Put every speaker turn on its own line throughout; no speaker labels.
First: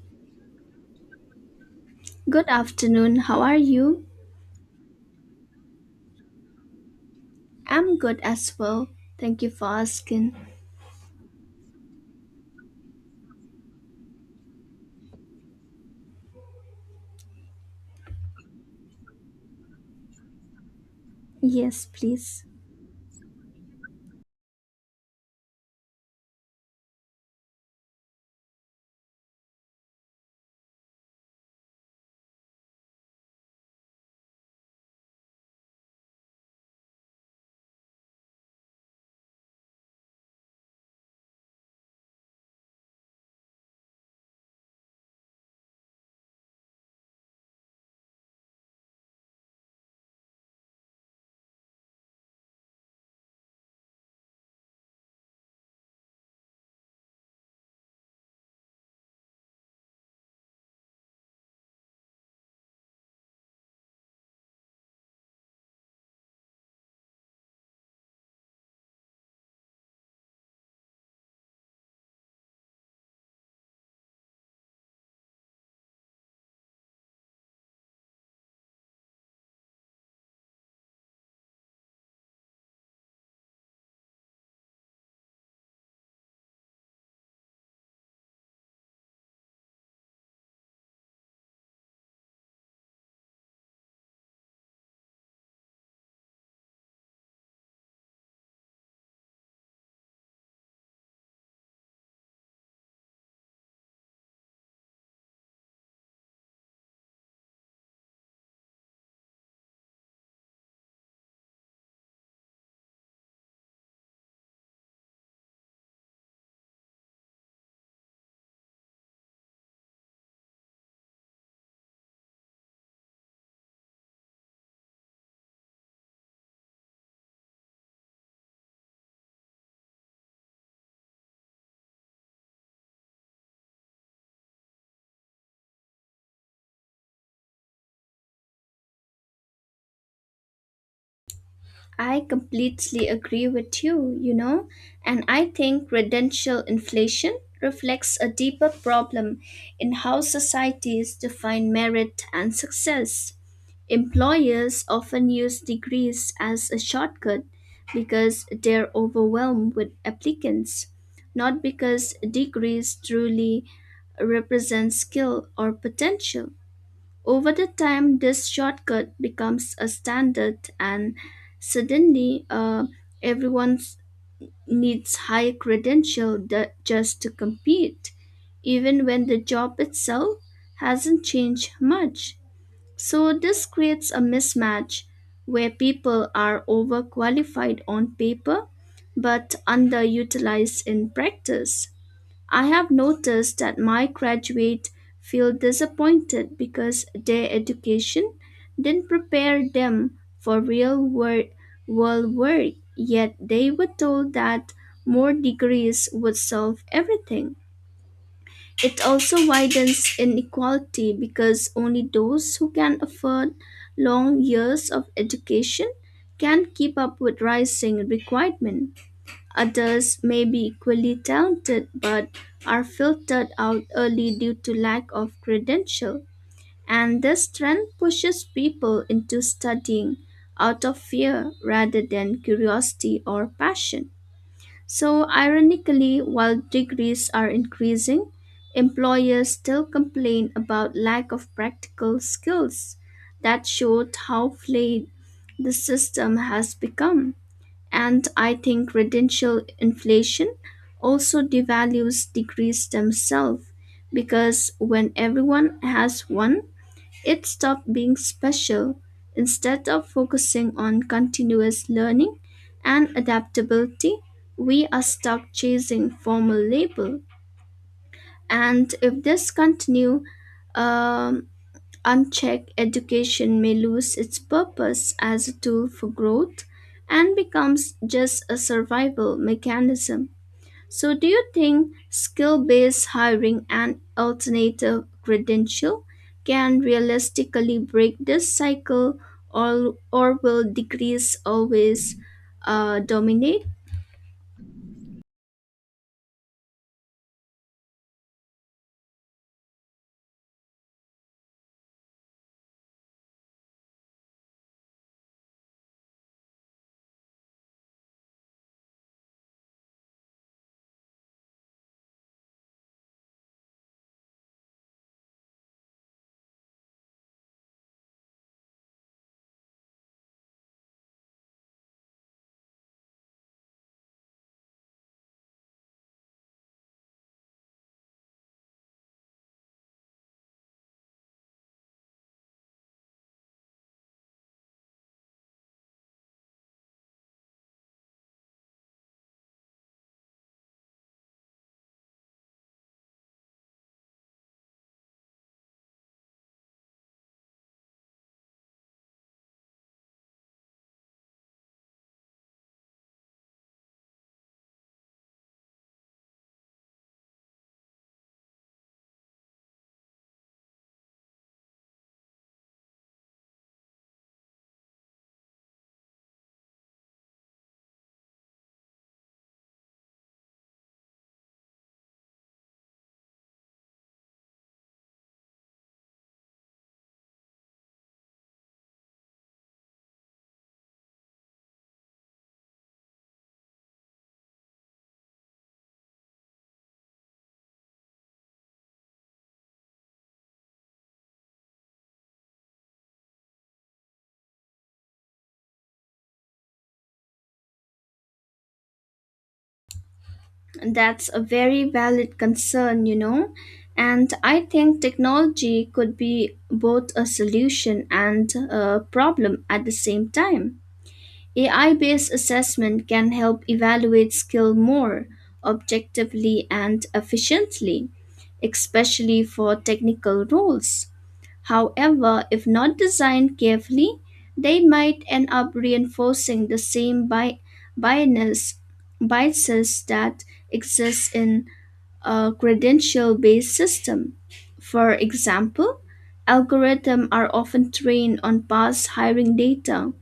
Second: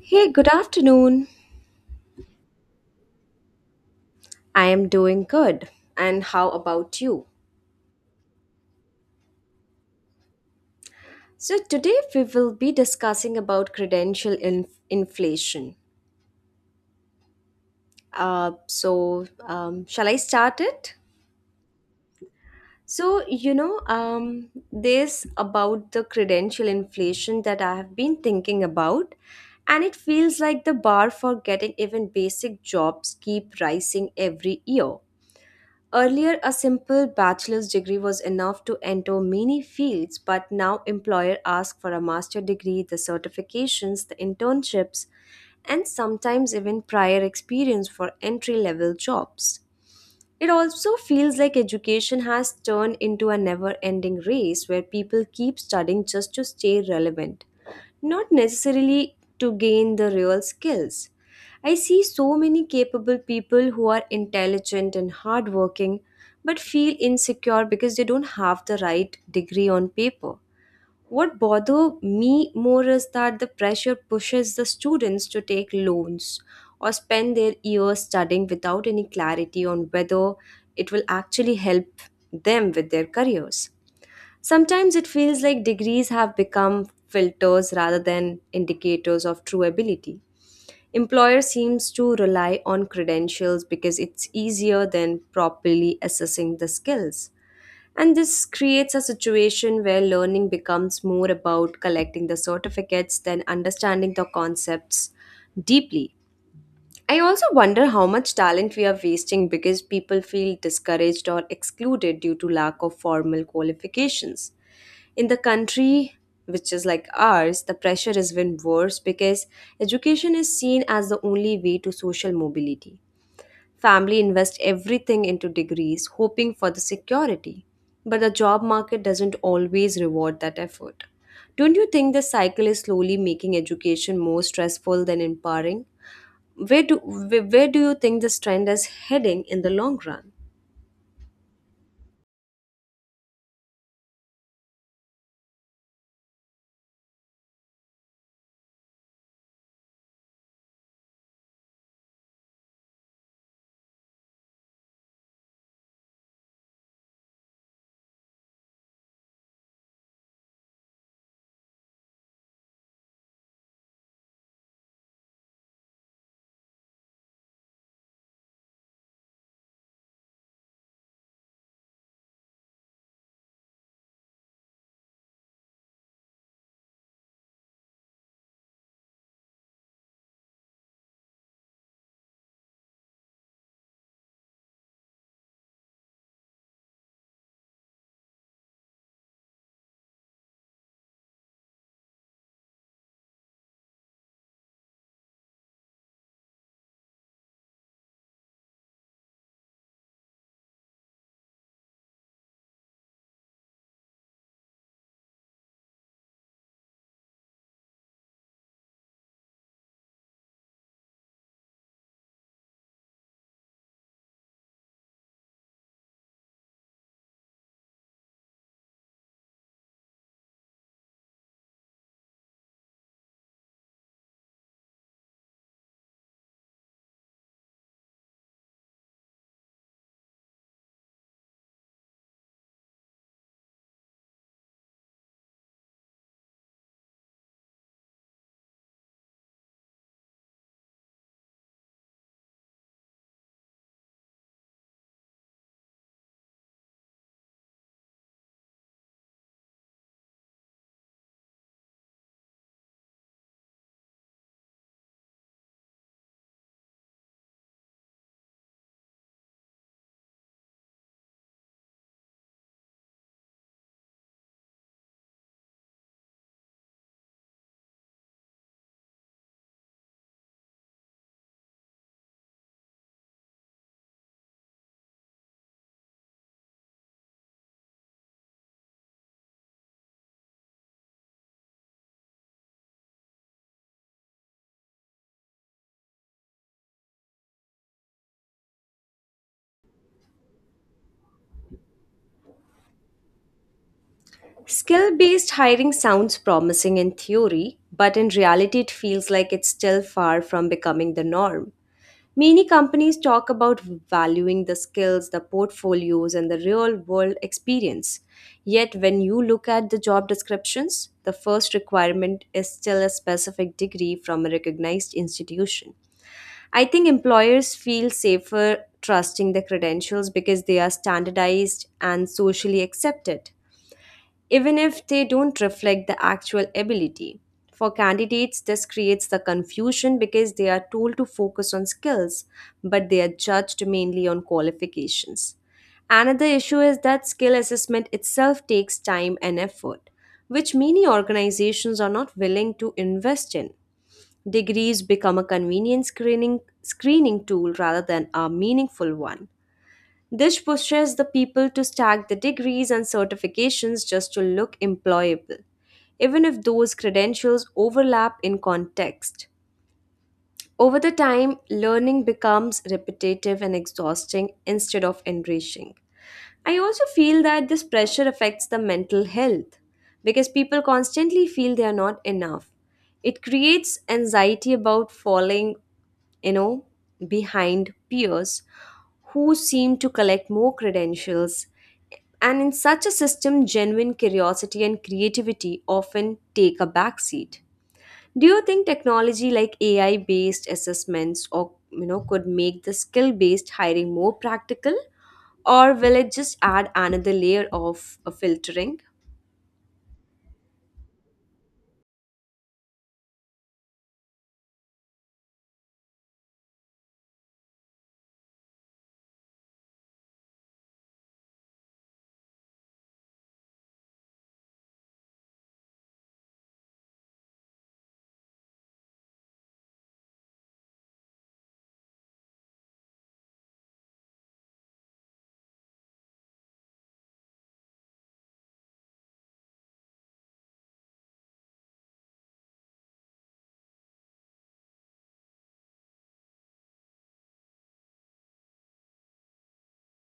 Hey, good afternoon.
Good afternoon. How are you?
I am doing good. And how about you?
I'm good as well. Thank you for asking.
So, today we will be discussing about credential inflation. Shall I start it?
Yes, please.
So, this about the credential inflation that I have been thinking about, and it feels like the bar for getting even basic jobs keep rising every year. Earlier, a simple bachelor's degree was enough to enter many fields, but now employer ask for a master degree, the certifications, the internships, and sometimes even prior experience for entry-level jobs. It also feels like education has turned into a never-ending race where people keep studying just to stay relevant not necessarily to gain the real skills. I see so many capable people who are intelligent and hardworking but feel insecure because they don't have the right degree on paper. What bothers me more is that the pressure pushes the students to take loans or spend their years studying without any clarity on whether it will actually help them with their careers. Sometimes it feels like degrees have become filters rather than indicators of true ability. Employer seems to rely on credentials because it's easier than properly assessing the skills. And this creates a situation where learning becomes more about collecting the certificates than understanding the concepts deeply. I also wonder how much talent we are wasting because people feel discouraged or excluded due to lack of formal qualifications. In the country which is like ours, the pressure is even worse because education is seen as the only way to social mobility. Family invest everything into degrees, hoping for the security. But the job market doesn't always reward that effort. Don't you think the cycle is slowly making education more stressful than empowering? Where do you think this trend is heading in the long run?
I completely agree with you, you know, and I think credential inflation reflects a deeper problem in how societies define merit and success. Employers often use degrees as a shortcut because they're overwhelmed with applicants, not because degrees truly represent skill or potential. Over the time, this shortcut becomes a standard, and suddenly, everyone needs high credential just to compete, even when the job itself hasn't changed much. So this creates a mismatch where people are overqualified on paper but underutilized in practice. I have noticed that my graduates feel disappointed because their education didn't prepare them for world work, yet they were told that more degrees would solve everything. It also widens inequality because only those who can afford long years of education can keep up with rising requirement. Others may be equally talented but are filtered out early due to lack of credential. And this trend pushes people into studying out of fear rather than curiosity or passion. So, ironically, while degrees are increasing, employers still complain about lack of practical skills. That showed how flayed the system has become. And I think residential inflation also devalues degrees themselves because when everyone has one, it stops being special. Instead of focusing on continuous learning and adaptability, we are stuck chasing formal label, and if this continue um, unchecked, education may lose its purpose as a tool for growth and becomes just a survival mechanism. So, do you think skill based hiring and alternative credential can realistically break this cycle, or will degrees always dominate?
Skill based hiring sounds promising in theory, but in reality, it feels like it's still far from becoming the norm. Many companies talk about valuing the skills, the portfolios, and the real world experience. Yet, when you look at the job descriptions, the first requirement is still a specific degree from a recognized institution. I think employers feel safer trusting the credentials because they are standardized and socially accepted even if they don't reflect the actual ability. For candidates, this creates the confusion because they are told to focus on skills, but they are judged mainly on qualifications. Another issue is that skill assessment itself takes time and effort, which many organizations are not willing to invest in. Degrees become a convenient screening tool rather than a meaningful one. This pushes the people to stack the degrees and certifications just to look employable, even if those credentials overlap in context. Over the time, learning becomes repetitive and exhausting instead of enriching. I also feel that this pressure affects the mental health because people constantly feel they are not enough. It creates anxiety about falling you know, behind peers who seem to collect more credentials. And in such a system, genuine curiosity and creativity often take a backseat. Do you think technology like AI based assessments or you know could make the skill based hiring more practical or will it just add another layer of filtering?
That's a very valid concern, you know, and I think technology could be both a solution and a problem at the same time. AI based assessment can help evaluate skill more objectively and efficiently, especially for technical roles. However, if not designed carefully, they might end up reinforcing the same bias- biases that exist in a credential-based system. For example, algorithms are often trained on past hiring data,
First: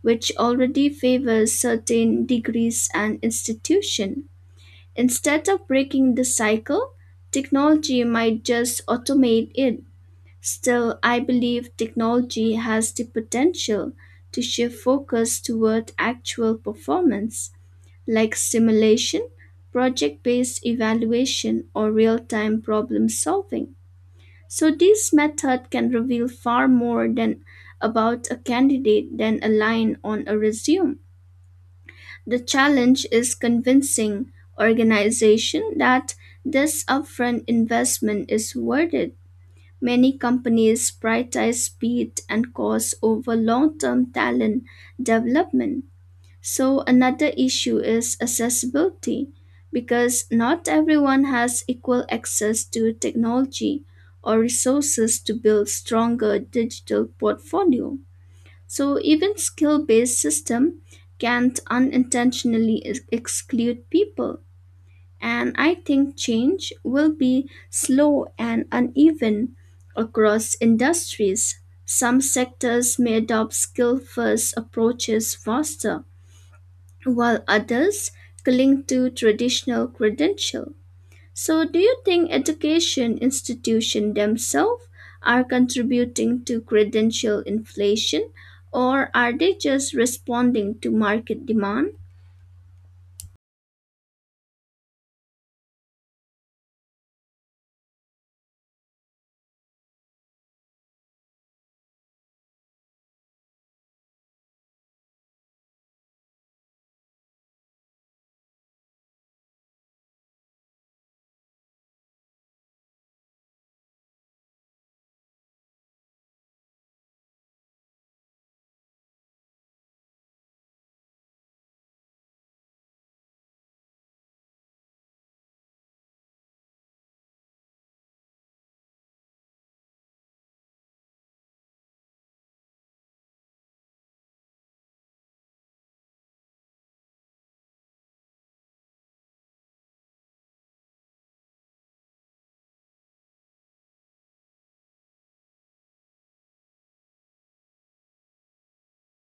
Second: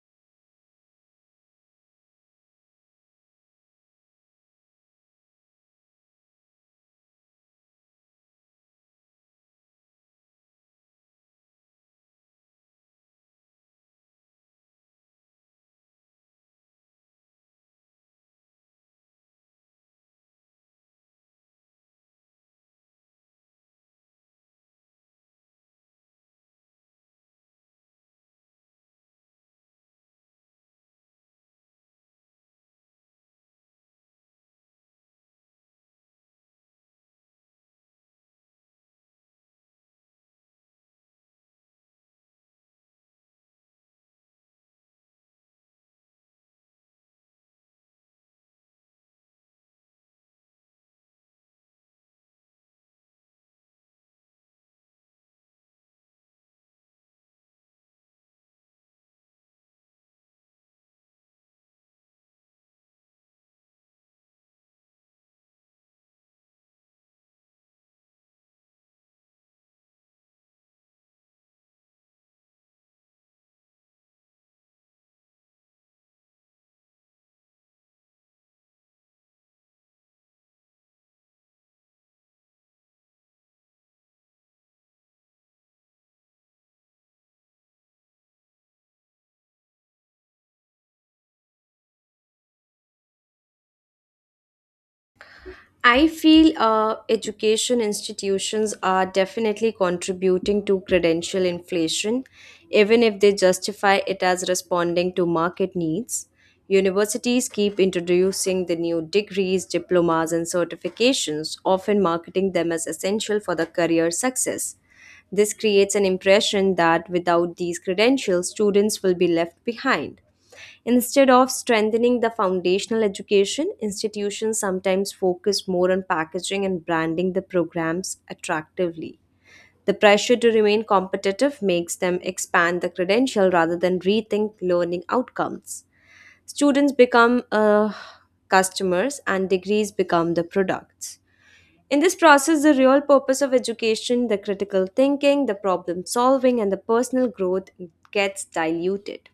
which already favors certain degrees and institution. Instead of breaking the cycle, technology might just automate it. Still, I believe technology has the potential to shift focus toward actual performance, like simulation, project based evaluation, or real time problem solving. So, this method can reveal far more than about a candidate than a line on a resume. The challenge is convincing organization that this upfront investment is worth it. Many companies prioritize speed and cost over long term talent development. So, another issue is accessibility because not everyone has equal access to technology or resources to build stronger digital portfolio. So, even skill based system can unintentionally exclude people, and I think change will be slow and uneven across industries. Some sectors may adopt skill first approaches faster, while others cling to traditional credential. So, do you think education institutions themselves are contributing to credential inflation, or are they just responding to market demand?
I feel education institutions are definitely contributing to credential inflation, even if they justify it as responding to market needs. Universities keep introducing the new degrees, diplomas, and certifications, often marketing them as essential for the career success. This creates an impression that without these credentials, students will be left behind. Instead of strengthening the foundational education, institutions sometimes focus more on packaging and branding the programs attractively. The pressure to remain competitive makes them expand the credential rather than rethink learning outcomes. Students become customers and degrees become the products. In this process, the real purpose of education, the critical thinking, the problem solving, and the personal growth gets diluted.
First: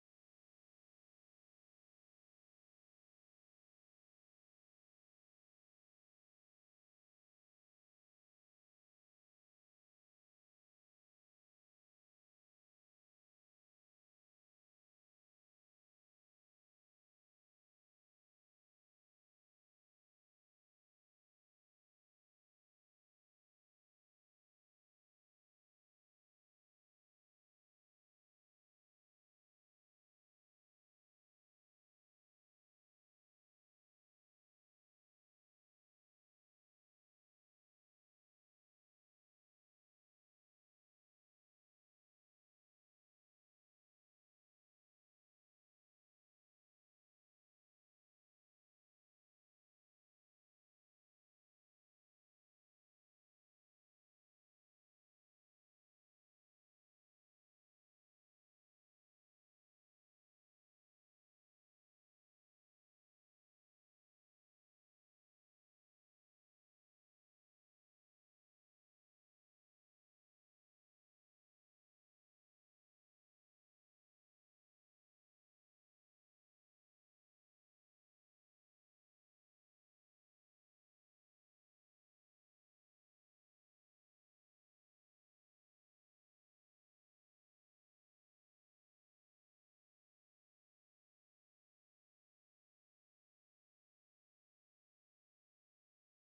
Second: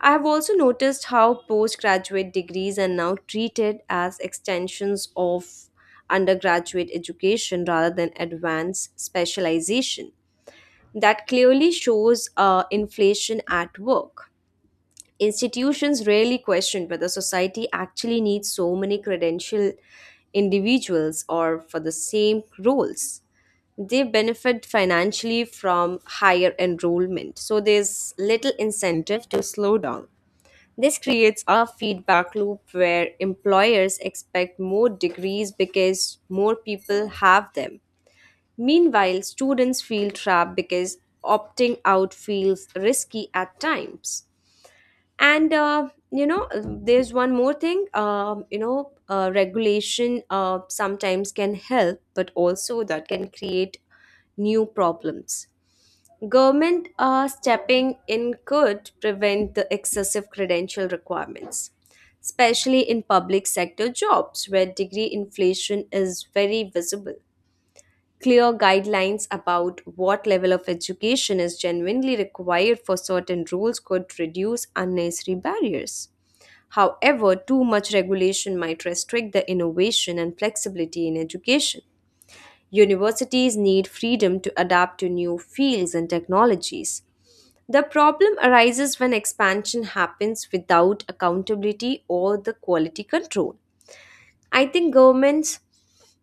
I have also noticed how postgraduate degrees are now treated as extensions of undergraduate education rather than advanced specialization. That clearly shows inflation at work. Institutions rarely question whether society actually needs so many credentialed individuals or for the same roles they benefit financially from higher enrollment. So there's little incentive to slow down. This creates a feedback loop where employers expect more degrees because more people have them. Meanwhile, students feel trapped because opting out feels risky at times. And there's one more thing. Regulation sometimes can help, but also that can create new problems. Government stepping in could prevent the excessive credential requirements, especially in public sector jobs where degree inflation is very visible. Clear guidelines about what level of education is genuinely required for certain roles could reduce unnecessary barriers. However, too much regulation might restrict the innovation and flexibility in education. Universities need freedom to adapt to new fields and technologies the problem arises when expansion happens without accountability or the quality control. I think governments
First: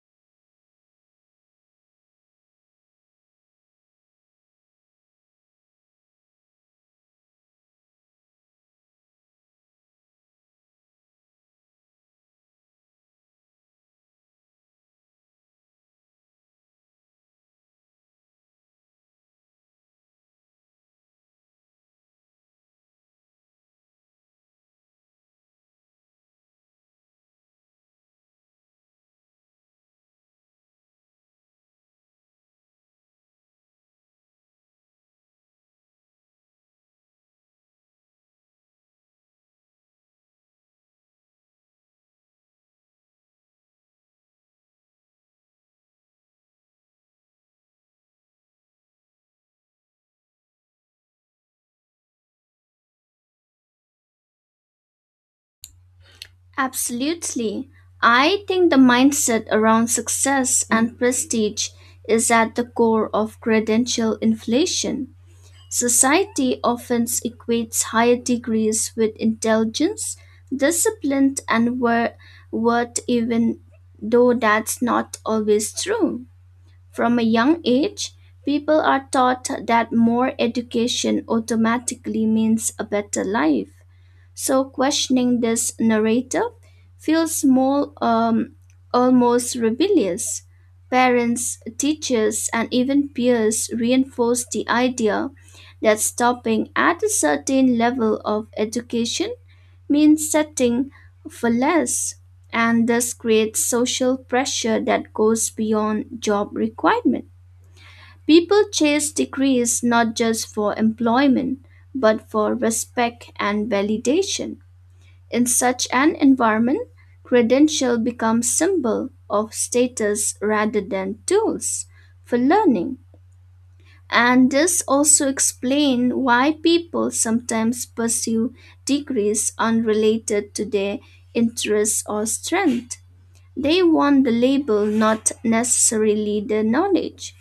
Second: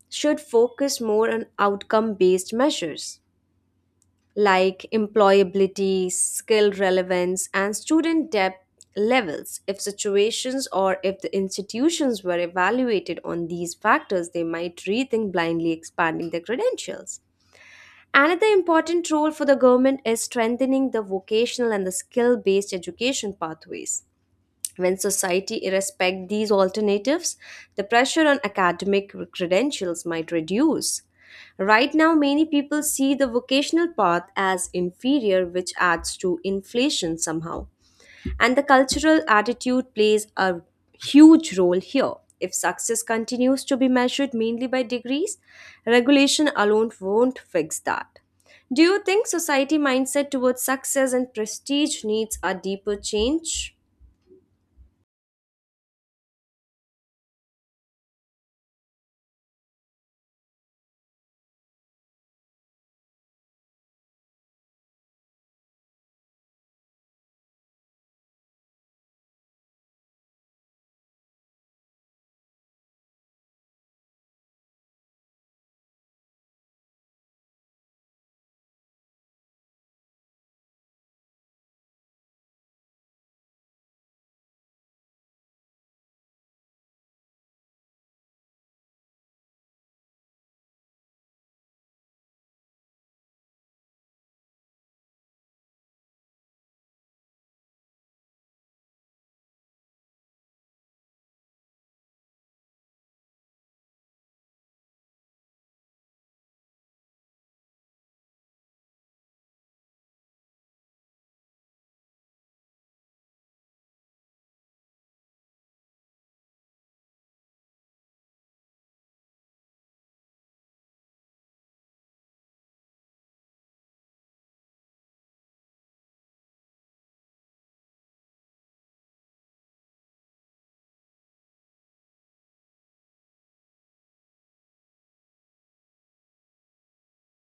should focus more on outcome based measures like employability, skill relevance, and student debt levels. If situations or if the institutions were evaluated on these factors, they might rethink blindly expanding their credentials. Another important role for the government is strengthening the vocational and the skill based education pathways. When society respects these alternatives, the pressure on academic credentials might reduce. Right now, many people see the vocational path as inferior, which adds to inflation somehow. And the cultural attitude plays a huge role here. If success continues to be measured mainly by degrees, regulation alone won't fix that. Do you think society mindset towards success and prestige needs a deeper change?
Absolutely. I think the mindset around success and prestige is at the core of credential inflation. Society often equates higher degrees with intelligence, discipline, and worth, even though that's not always true. From a young age, people are taught that more education automatically means a better life, so questioning this narrative feels small, almost rebellious. Parents, teachers, and even peers reinforce the idea that stopping at a certain level of education means setting for less, and thus creates social pressure that goes beyond job requirement. People chase degrees not just for employment, but for respect and validation. In such an environment, credentials become symbol of status rather than tools for learning. And this also explains why people sometimes pursue degrees unrelated to their interests or strength. They want the label, not necessarily the knowledge.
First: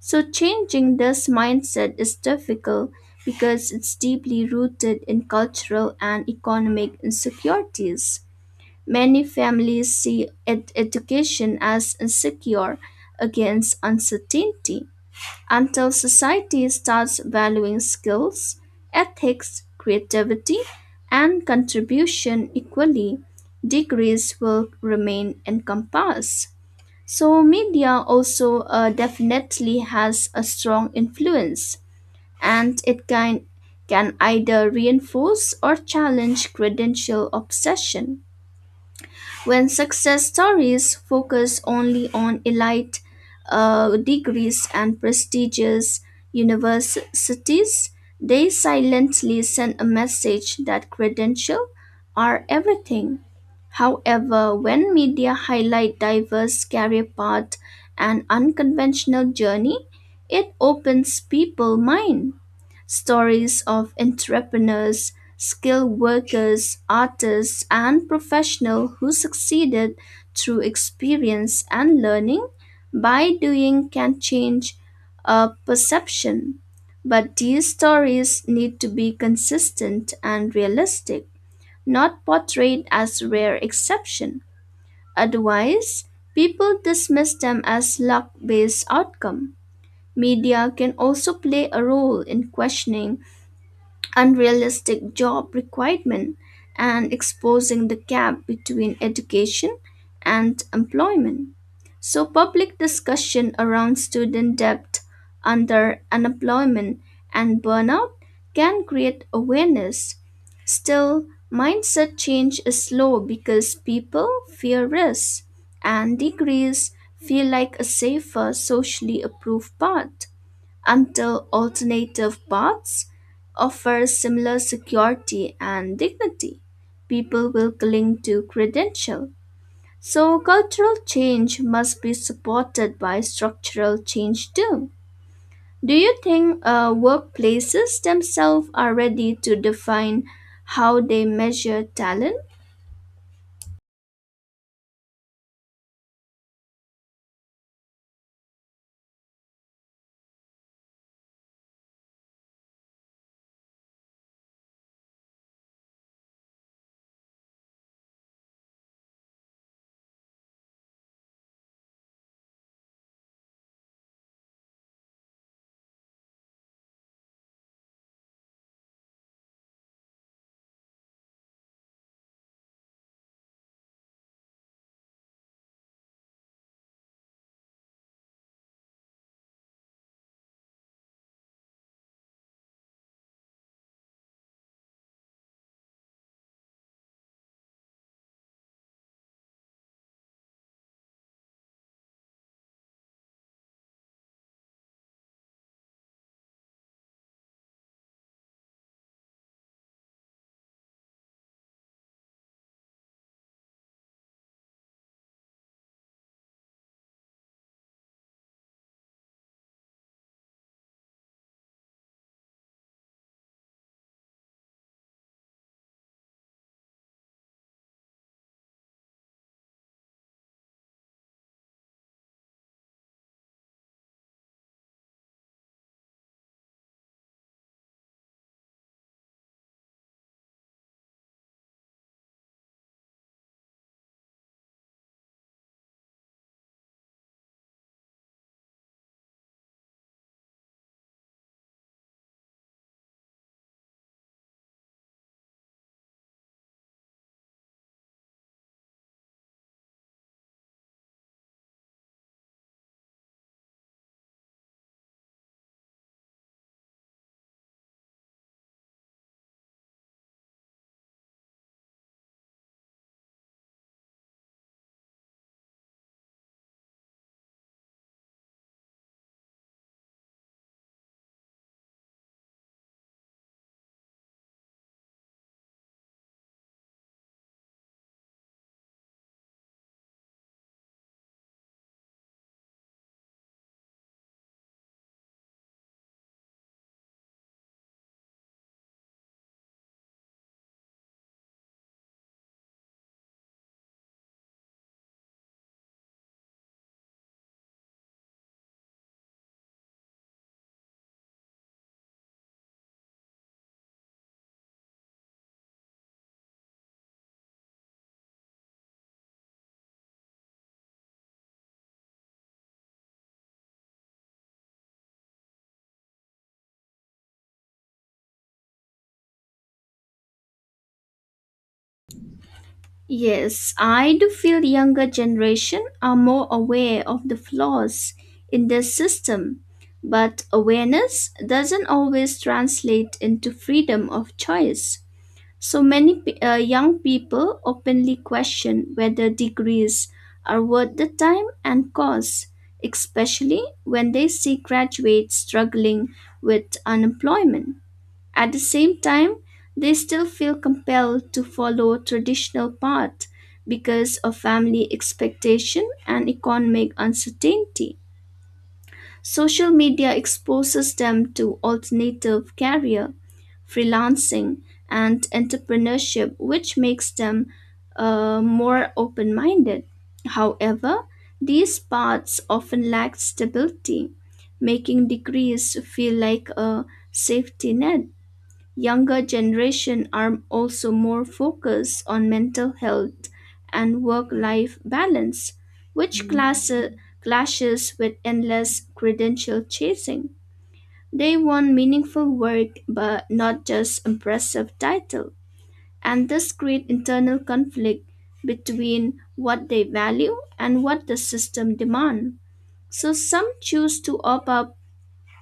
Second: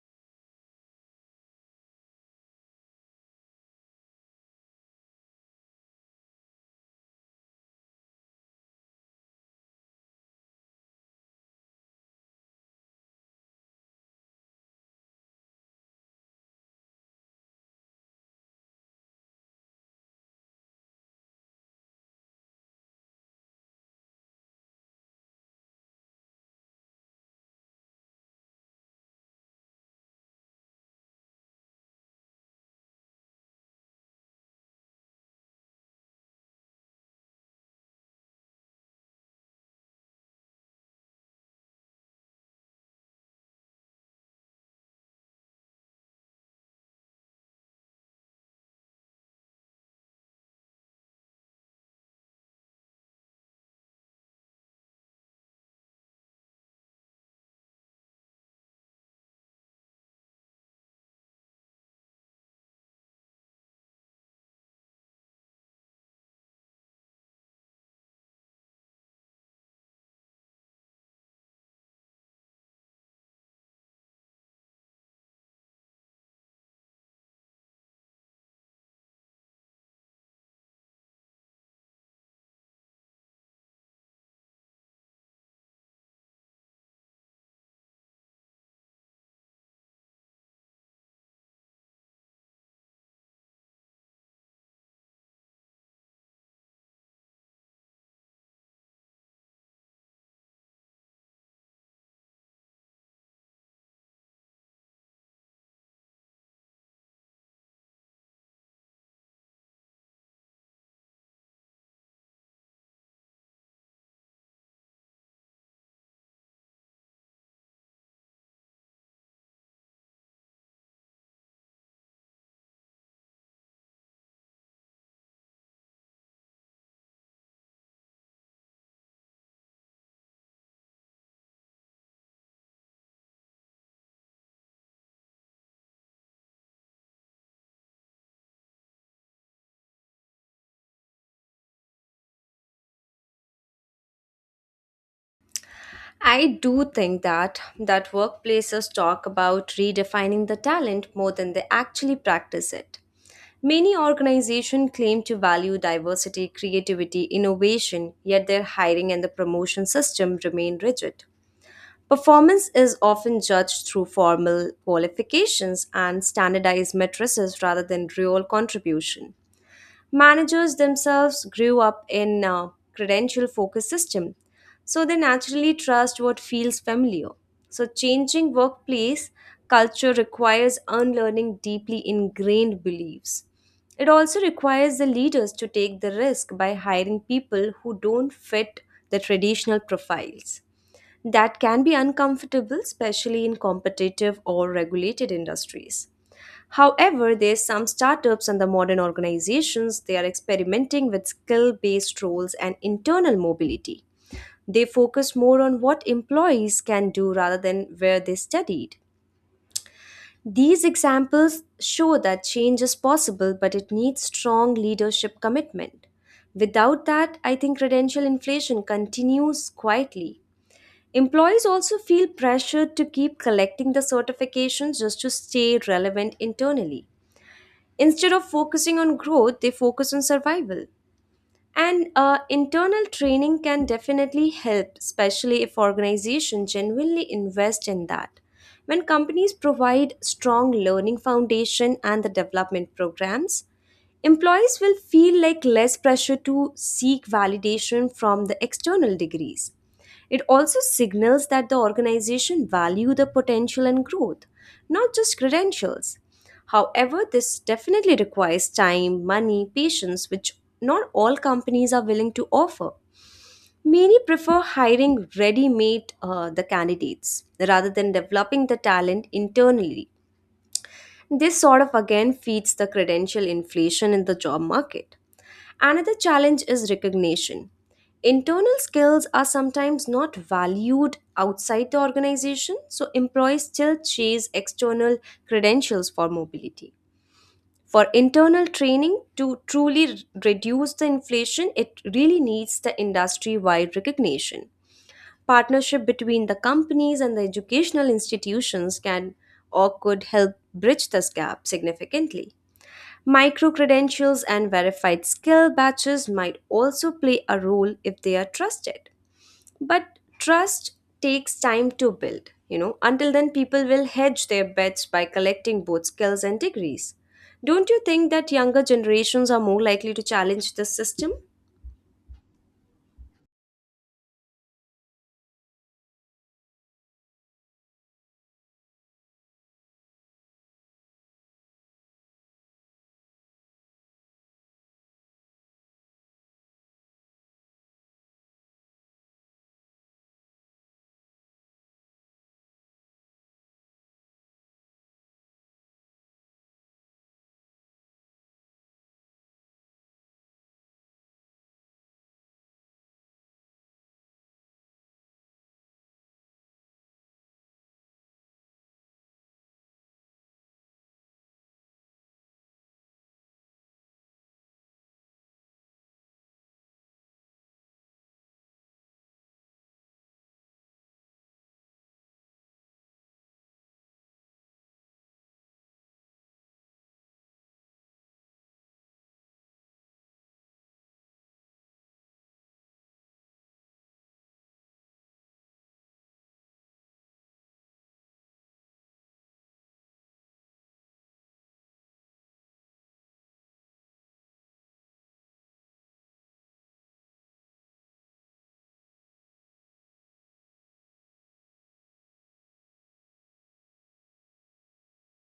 So, changing this mindset is difficult because it's deeply rooted in cultural and economic insecurities. Many families see education as insecure against uncertainty until society starts valuing skills, ethics, creativity, and contribution equally. Degrees will remain encompassed. So, media also definitely has a strong influence, and it can either reinforce or challenge credential obsession. When success stories focus only on elite degrees and prestigious universities, they silently send a message that credentials are everything. However, when media highlight diverse career paths and unconventional journey, it opens people's mind. Stories of entrepreneurs, skilled workers, artists, and professionals who succeeded through experience and learning by doing can change a perception. But these stories need to be consistent and realistic, not portrayed as rare exception. Otherwise, people dismiss them as luck based outcome. Media can also play a role in questioning unrealistic job requirement and exposing the gap between education and employment. So, public discussion around student debt under unemployment and burnout can create awareness. Still, mindset change is slow because people fear risk, and degrees feel like a safer, socially approved path until alternative paths offer similar security and dignity. People will cling to credential. So cultural change must be supported by structural change too. Do you think workplaces themselves are ready to define how they measure talent?
I do think that workplaces talk about redefining the talent more than they actually practice it. Many organizations claim to value diversity, creativity, innovation, yet their hiring and the promotion system remain rigid. Performance is often judged through formal qualifications and standardized matrices rather than real contribution. Managers themselves grew up in a credential focused system, so they naturally trust what feels familiar. So, changing workplace culture requires unlearning deeply ingrained beliefs. It also requires the leaders to take the risk by hiring people who don't fit the traditional profiles. That can be uncomfortable, especially in competitive or regulated industries. However, there's some startups and the modern organizations they are experimenting with skill-based roles and internal mobility. They focus more on what employees can do rather than where they studied. These examples show that change is possible, but it needs strong leadership commitment. Without that, I think credential inflation continues quietly. Employees also feel pressured to keep collecting the certifications just to stay relevant internally. Instead of focusing on growth, they focus on survival. And internal training can definitely help, especially if organizations genuinely invest in that. When companies provide strong learning foundation and the development programs, employees will feel like less pressure to seek validation from the external degrees. It also signals that the organization value the potential and growth, not just credentials. However, this definitely requires time, money, patience, which not all companies are willing to offer. Many prefer hiring ready-made the candidates rather than developing the talent internally. This sort of again feeds the credential inflation in the job market. Another challenge is recognition. Internal skills are sometimes not valued outside the organization, so employees still chase external credentials for mobility. For internal training to truly reduce the inflation, it really needs the industry wide recognition. Partnership between the companies and the educational institutions can or could help bridge this gap significantly. Micro credentials and verified skill batches might also play a role if they are trusted. But trust takes time to build. You know, until then, people will hedge their bets by collecting both skills and degrees. Don't you think that younger generations are more likely to challenge this system?
Yes, I do feel younger generation are more aware of the flaws in the system, but awareness doesn't always translate into freedom of choice. So many young people openly question whether degrees are worth the time and cost, especially when they see graduates struggling with unemployment. At the same time, they still feel compelled to follow traditional path because of family expectation and economic uncertainty. Social media exposes them to alternative career, freelancing, and entrepreneurship, which makes them more open minded. However, these paths often lack stability, making degrees feel like a safety net. Younger generation are also more focused on mental health and work-life balance, which clashes with endless credential chasing. They want meaningful work but not just impressive title. And this creates internal conflict between what they value and what the system demands. So some choose to opt out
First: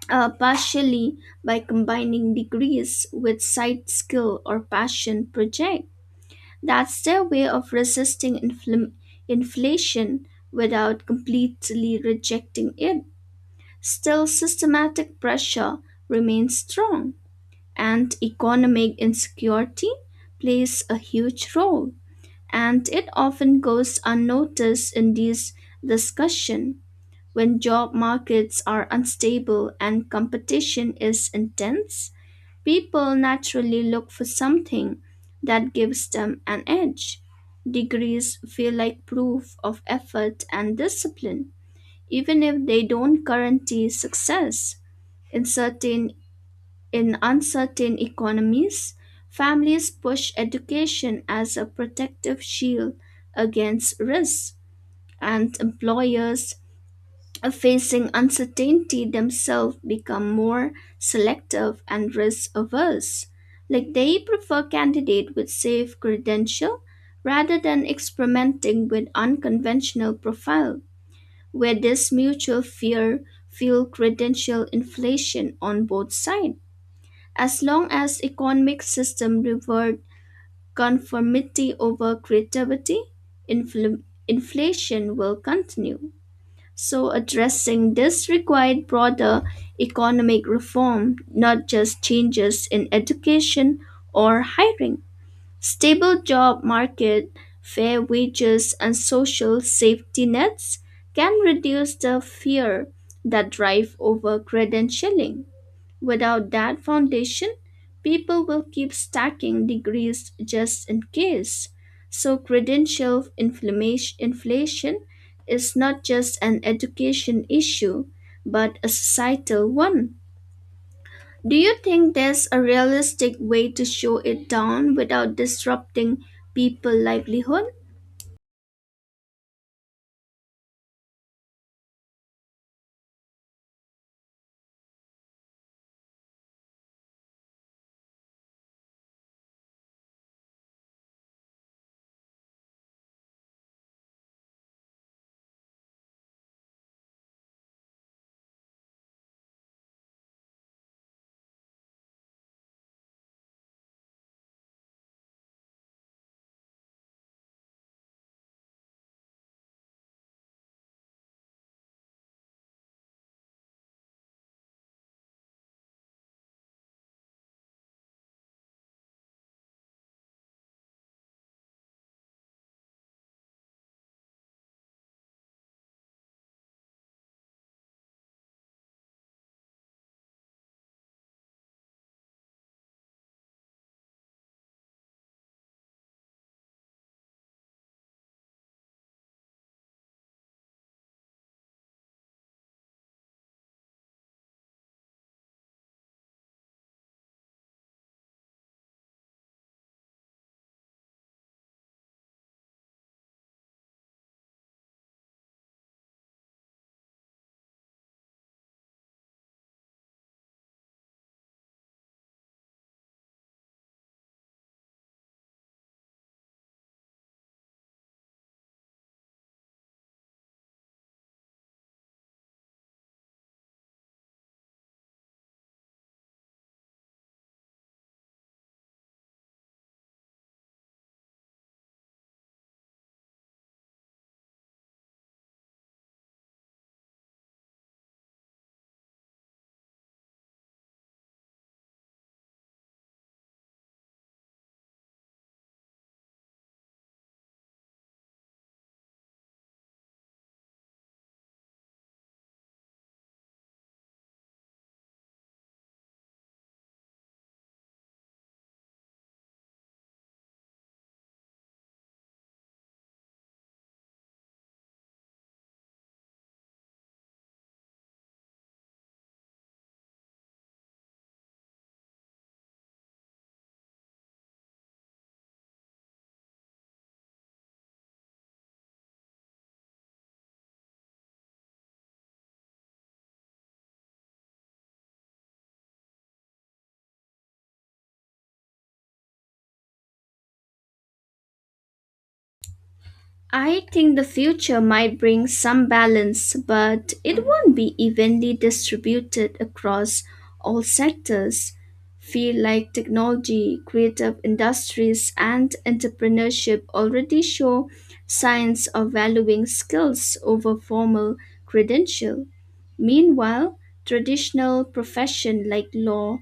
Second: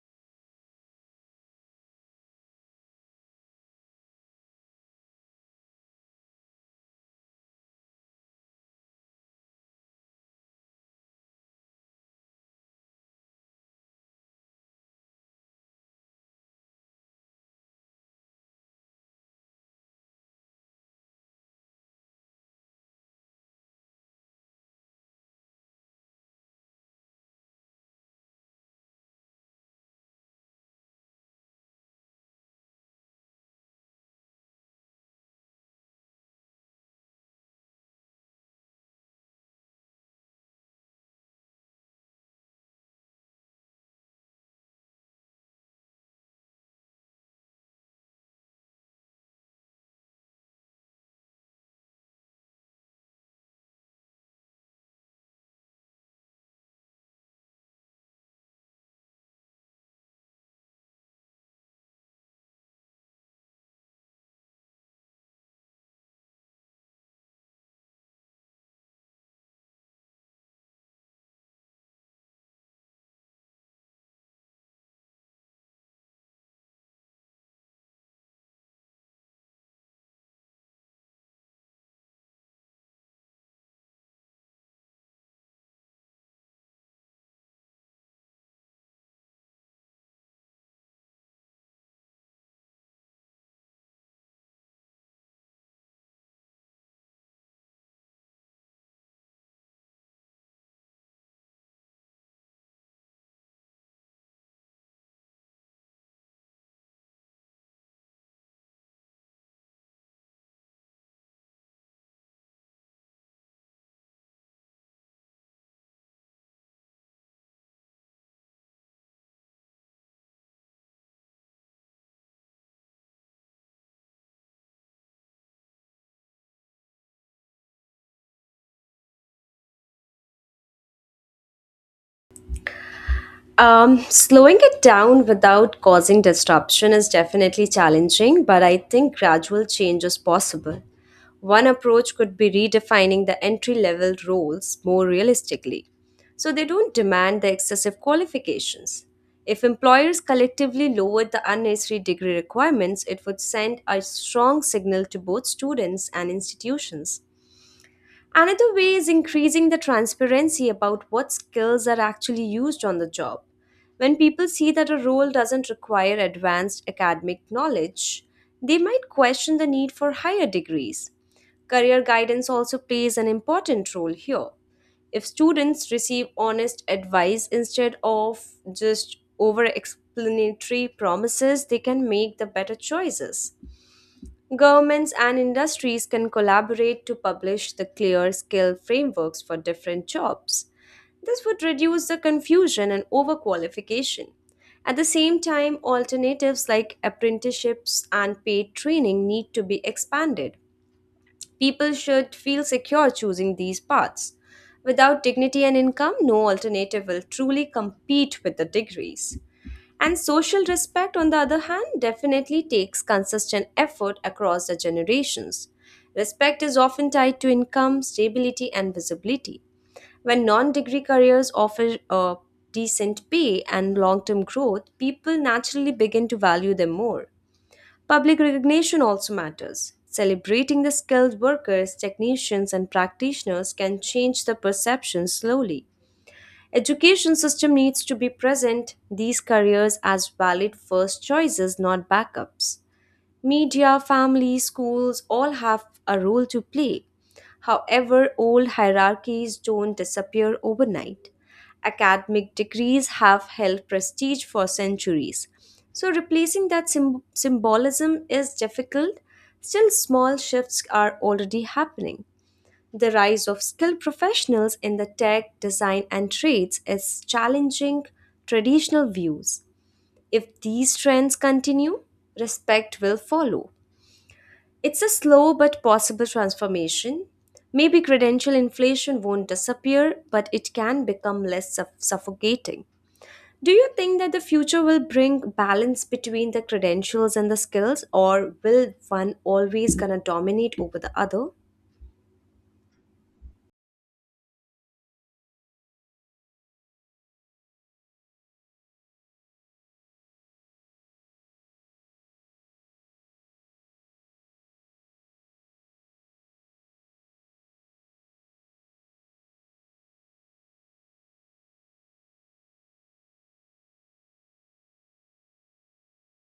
partially by combining degrees with side skill or passion project. That's their way of resisting inflation without completely rejecting it. Still, systematic pressure remains strong, and economic insecurity plays a huge role, and it often goes unnoticed in these discussions. When job markets are unstable and competition is intense, people naturally look for something that gives them an edge. Degrees feel like proof of effort and discipline, even if they don't guarantee success. In certain in uncertain economies, families push education as a protective shield against risk, and employers of facing uncertainty themselves become more selective and risk averse. Like they prefer candidate with safe credential rather than experimenting with unconventional profile, where this mutual fear fuel credential inflation on both sides. As long as economic system reward conformity over creativity, infl- inflation will continue. So, addressing this required broader economic reform, not just changes in education or hiring. Stable job market, fair wages, and social safety nets can reduce the fear that drive over credentialing. Without that foundation, people will keep stacking degrees just in case. So, credential inflation is not just an education issue, but a societal one. Do you think there's a realistic way to show it down without disrupting people's livelihood?
Slowing it down without causing disruption is definitely challenging, but I think gradual change is possible. One approach could be redefining the entry level roles more realistically, so they don't demand the excessive qualifications. If employers collectively lowered the unnecessary degree requirements, it would send a strong signal to both students and institutions. Another way is increasing the transparency about what skills are actually used on the job. When people see that a role doesn't require advanced academic knowledge, they might question the need for higher degrees. Career guidance also plays an important role here. If students receive honest advice instead of just over explanatory promises, they can make the better choices. Governments and industries can collaborate to publish the clear skill frameworks for different jobs. This would reduce the confusion and overqualification. At the same time, alternatives like apprenticeships and paid training need to be expanded. People should feel secure choosing these paths. Without dignity and income, no alternative will truly compete with the degrees. And social respect, on the other hand, definitely takes consistent effort across the generations. Respect is often tied to income, stability, and visibility. When non degree careers offer a decent pay and long term growth, people naturally begin to value them more. Public recognition also matters. Celebrating the skilled workers, technicians, and practitioners can change the perception slowly. Education system needs to be present these careers as valid first choices not backups. Media, family, schools all have a role to play. However, old hierarchies don't disappear overnight. Academic degrees have held prestige for centuries. So, replacing that symbolism is difficult. Still, small shifts are already happening. The rise of skilled professionals in the tech, design, and trades is challenging traditional views. If these trends continue, respect will follow. It's a slow but possible transformation. Maybe credential inflation won't disappear, but it can become less suffocating. Do you think that the future will bring balance between the credentials and the skills, or will one always gonna dominate over the other?
I think the future might bring some balance, but it won't be evenly distributed across all sectors. Fields like technology, creative industries, and entrepreneurship already show signs of valuing skills over formal credential. Meanwhile, traditional professions like law,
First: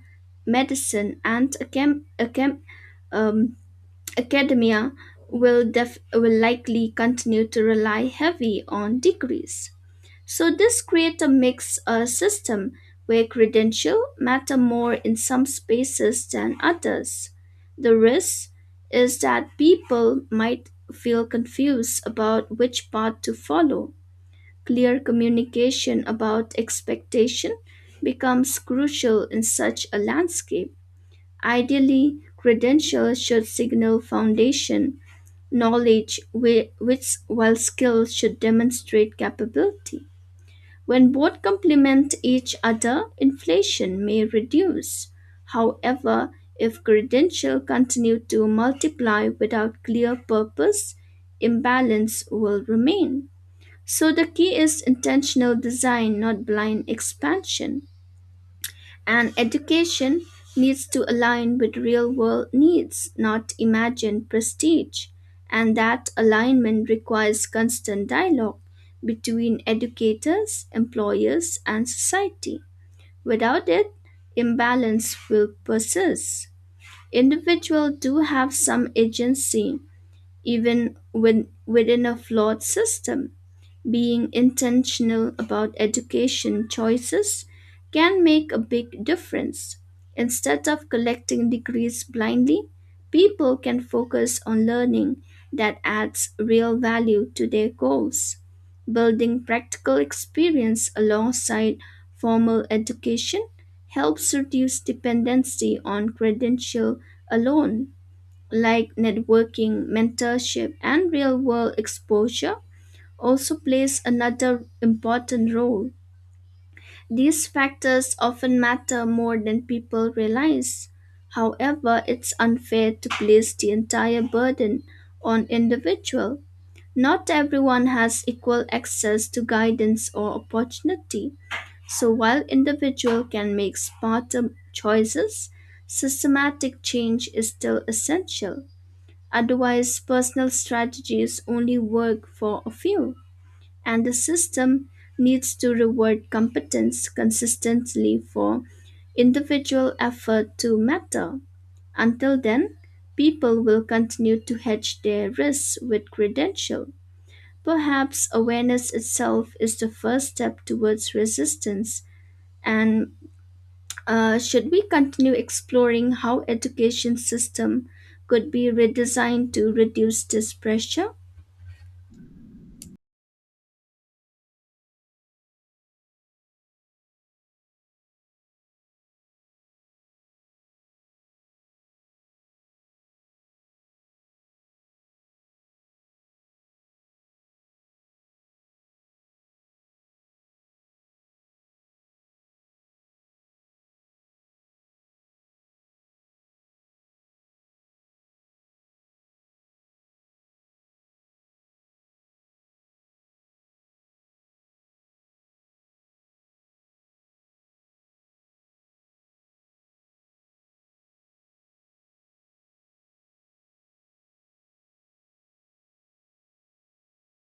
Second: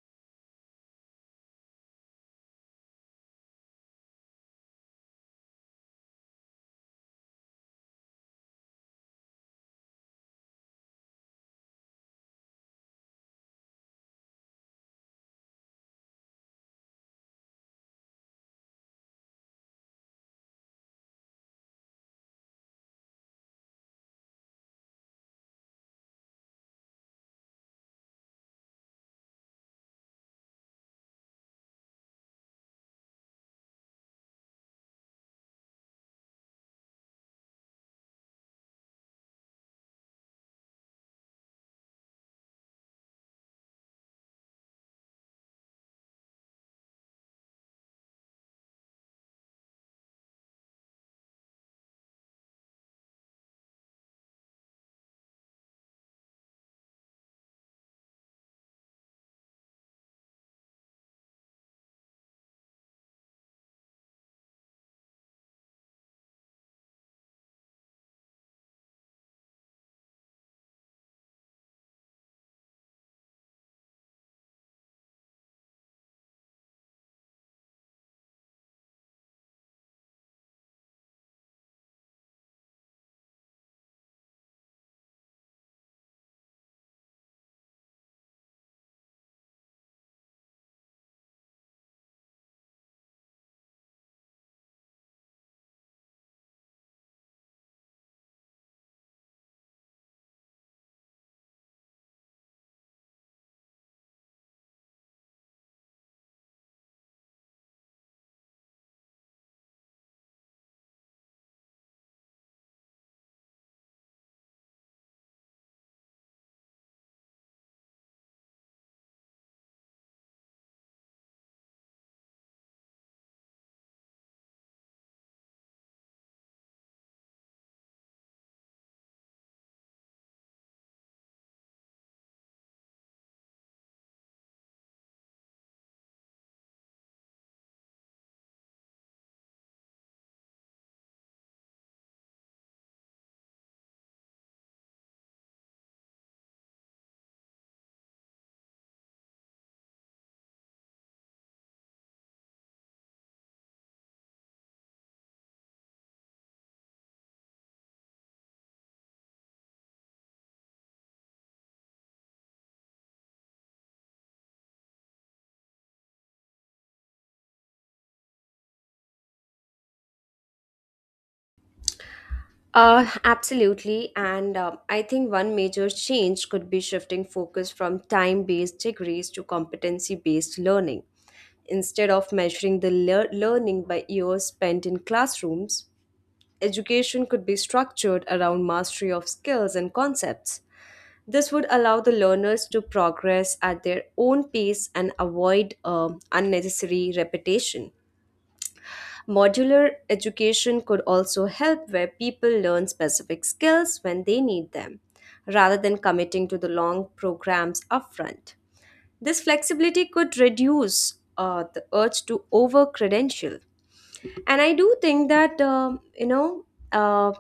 medicine, and um, academia will likely continue to rely heavy on degrees. So this creates a mixed system where credential matter more in some spaces than others. The risk is that people might feel confused about which path to follow. Clear communication about expectation becomes crucial in such a landscape. Ideally, credentials should signal foundation knowledge, which, while skill, should demonstrate capability. When both complement each other, inflation may reduce. However, if credentials continue to multiply without clear purpose, imbalance will remain. So the key is intentional design, not blind expansion. And education needs to align with real world needs, not imagined prestige. And that alignment requires constant dialogue between educators, employers, and society. Without it, imbalance will persist. Individuals do have some agency, even when within a flawed system, being intentional about education choices can make a big difference. Instead of collecting degrees blindly, people can focus on learning that adds real value to their goals. Building practical experience alongside formal education helps reduce dependency on credential alone, like networking, mentorship, and real world exposure also plays another important role. These factors often matter more than people realize. However, it's unfair to place the entire burden on individual. Not everyone has equal access to guidance or opportunity. So while individual can make smarter choices, systematic change is still essential. Otherwise, personal strategies only work for a few, and the system needs to reward competence consistently for individual effort to matter. Until then, people will continue to hedge their risks with credential. Perhaps awareness itself is the first step towards resistance. And should we continue exploring how education system could be redesigned to reduce this pressure?
Absolutely. And I think one major change could be shifting focus from time based degrees to competency based learning. Instead of measuring the learning by years spent in classrooms, education could be structured around mastery of skills and concepts. This would allow the learners to progress at their own pace and avoid unnecessary repetition. Modular education could also help where people learn specific skills when they need them, rather than committing to the long programs upfront. This flexibility could reduce the urge to over credential and I do think that uh,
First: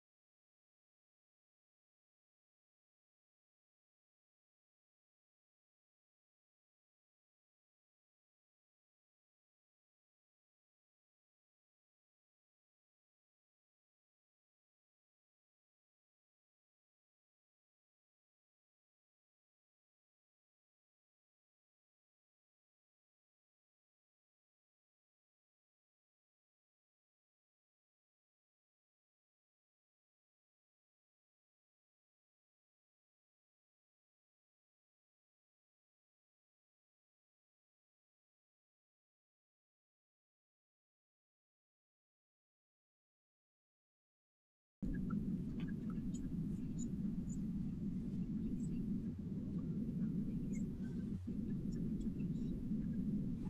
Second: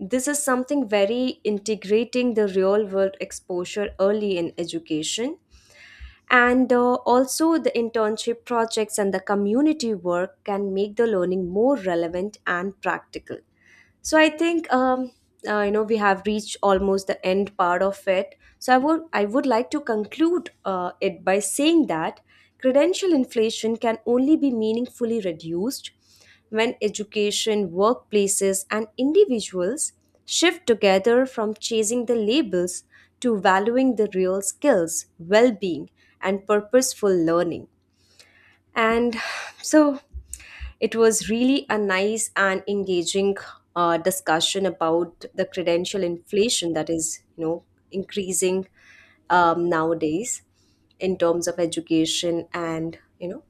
this is something very integrating the real world exposure early in education and also the internship projects and the community work can make the learning more relevant and practical so I think we have reached almost the end part of it so I would like to conclude it by saying that credential inflation can only be meaningfully reduced when education, workplaces, and individuals shift together from chasing the labels to valuing the real skills, well being, and purposeful learning. And so it was really a nice and engaging discussion about the credential inflation that is, increasing nowadays in terms of education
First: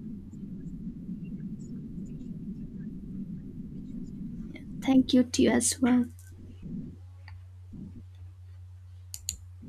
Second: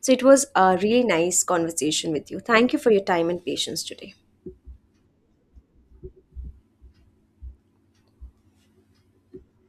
so it was a really nice conversation with you. Thank you for your time and patience today.
Thank you to you as well.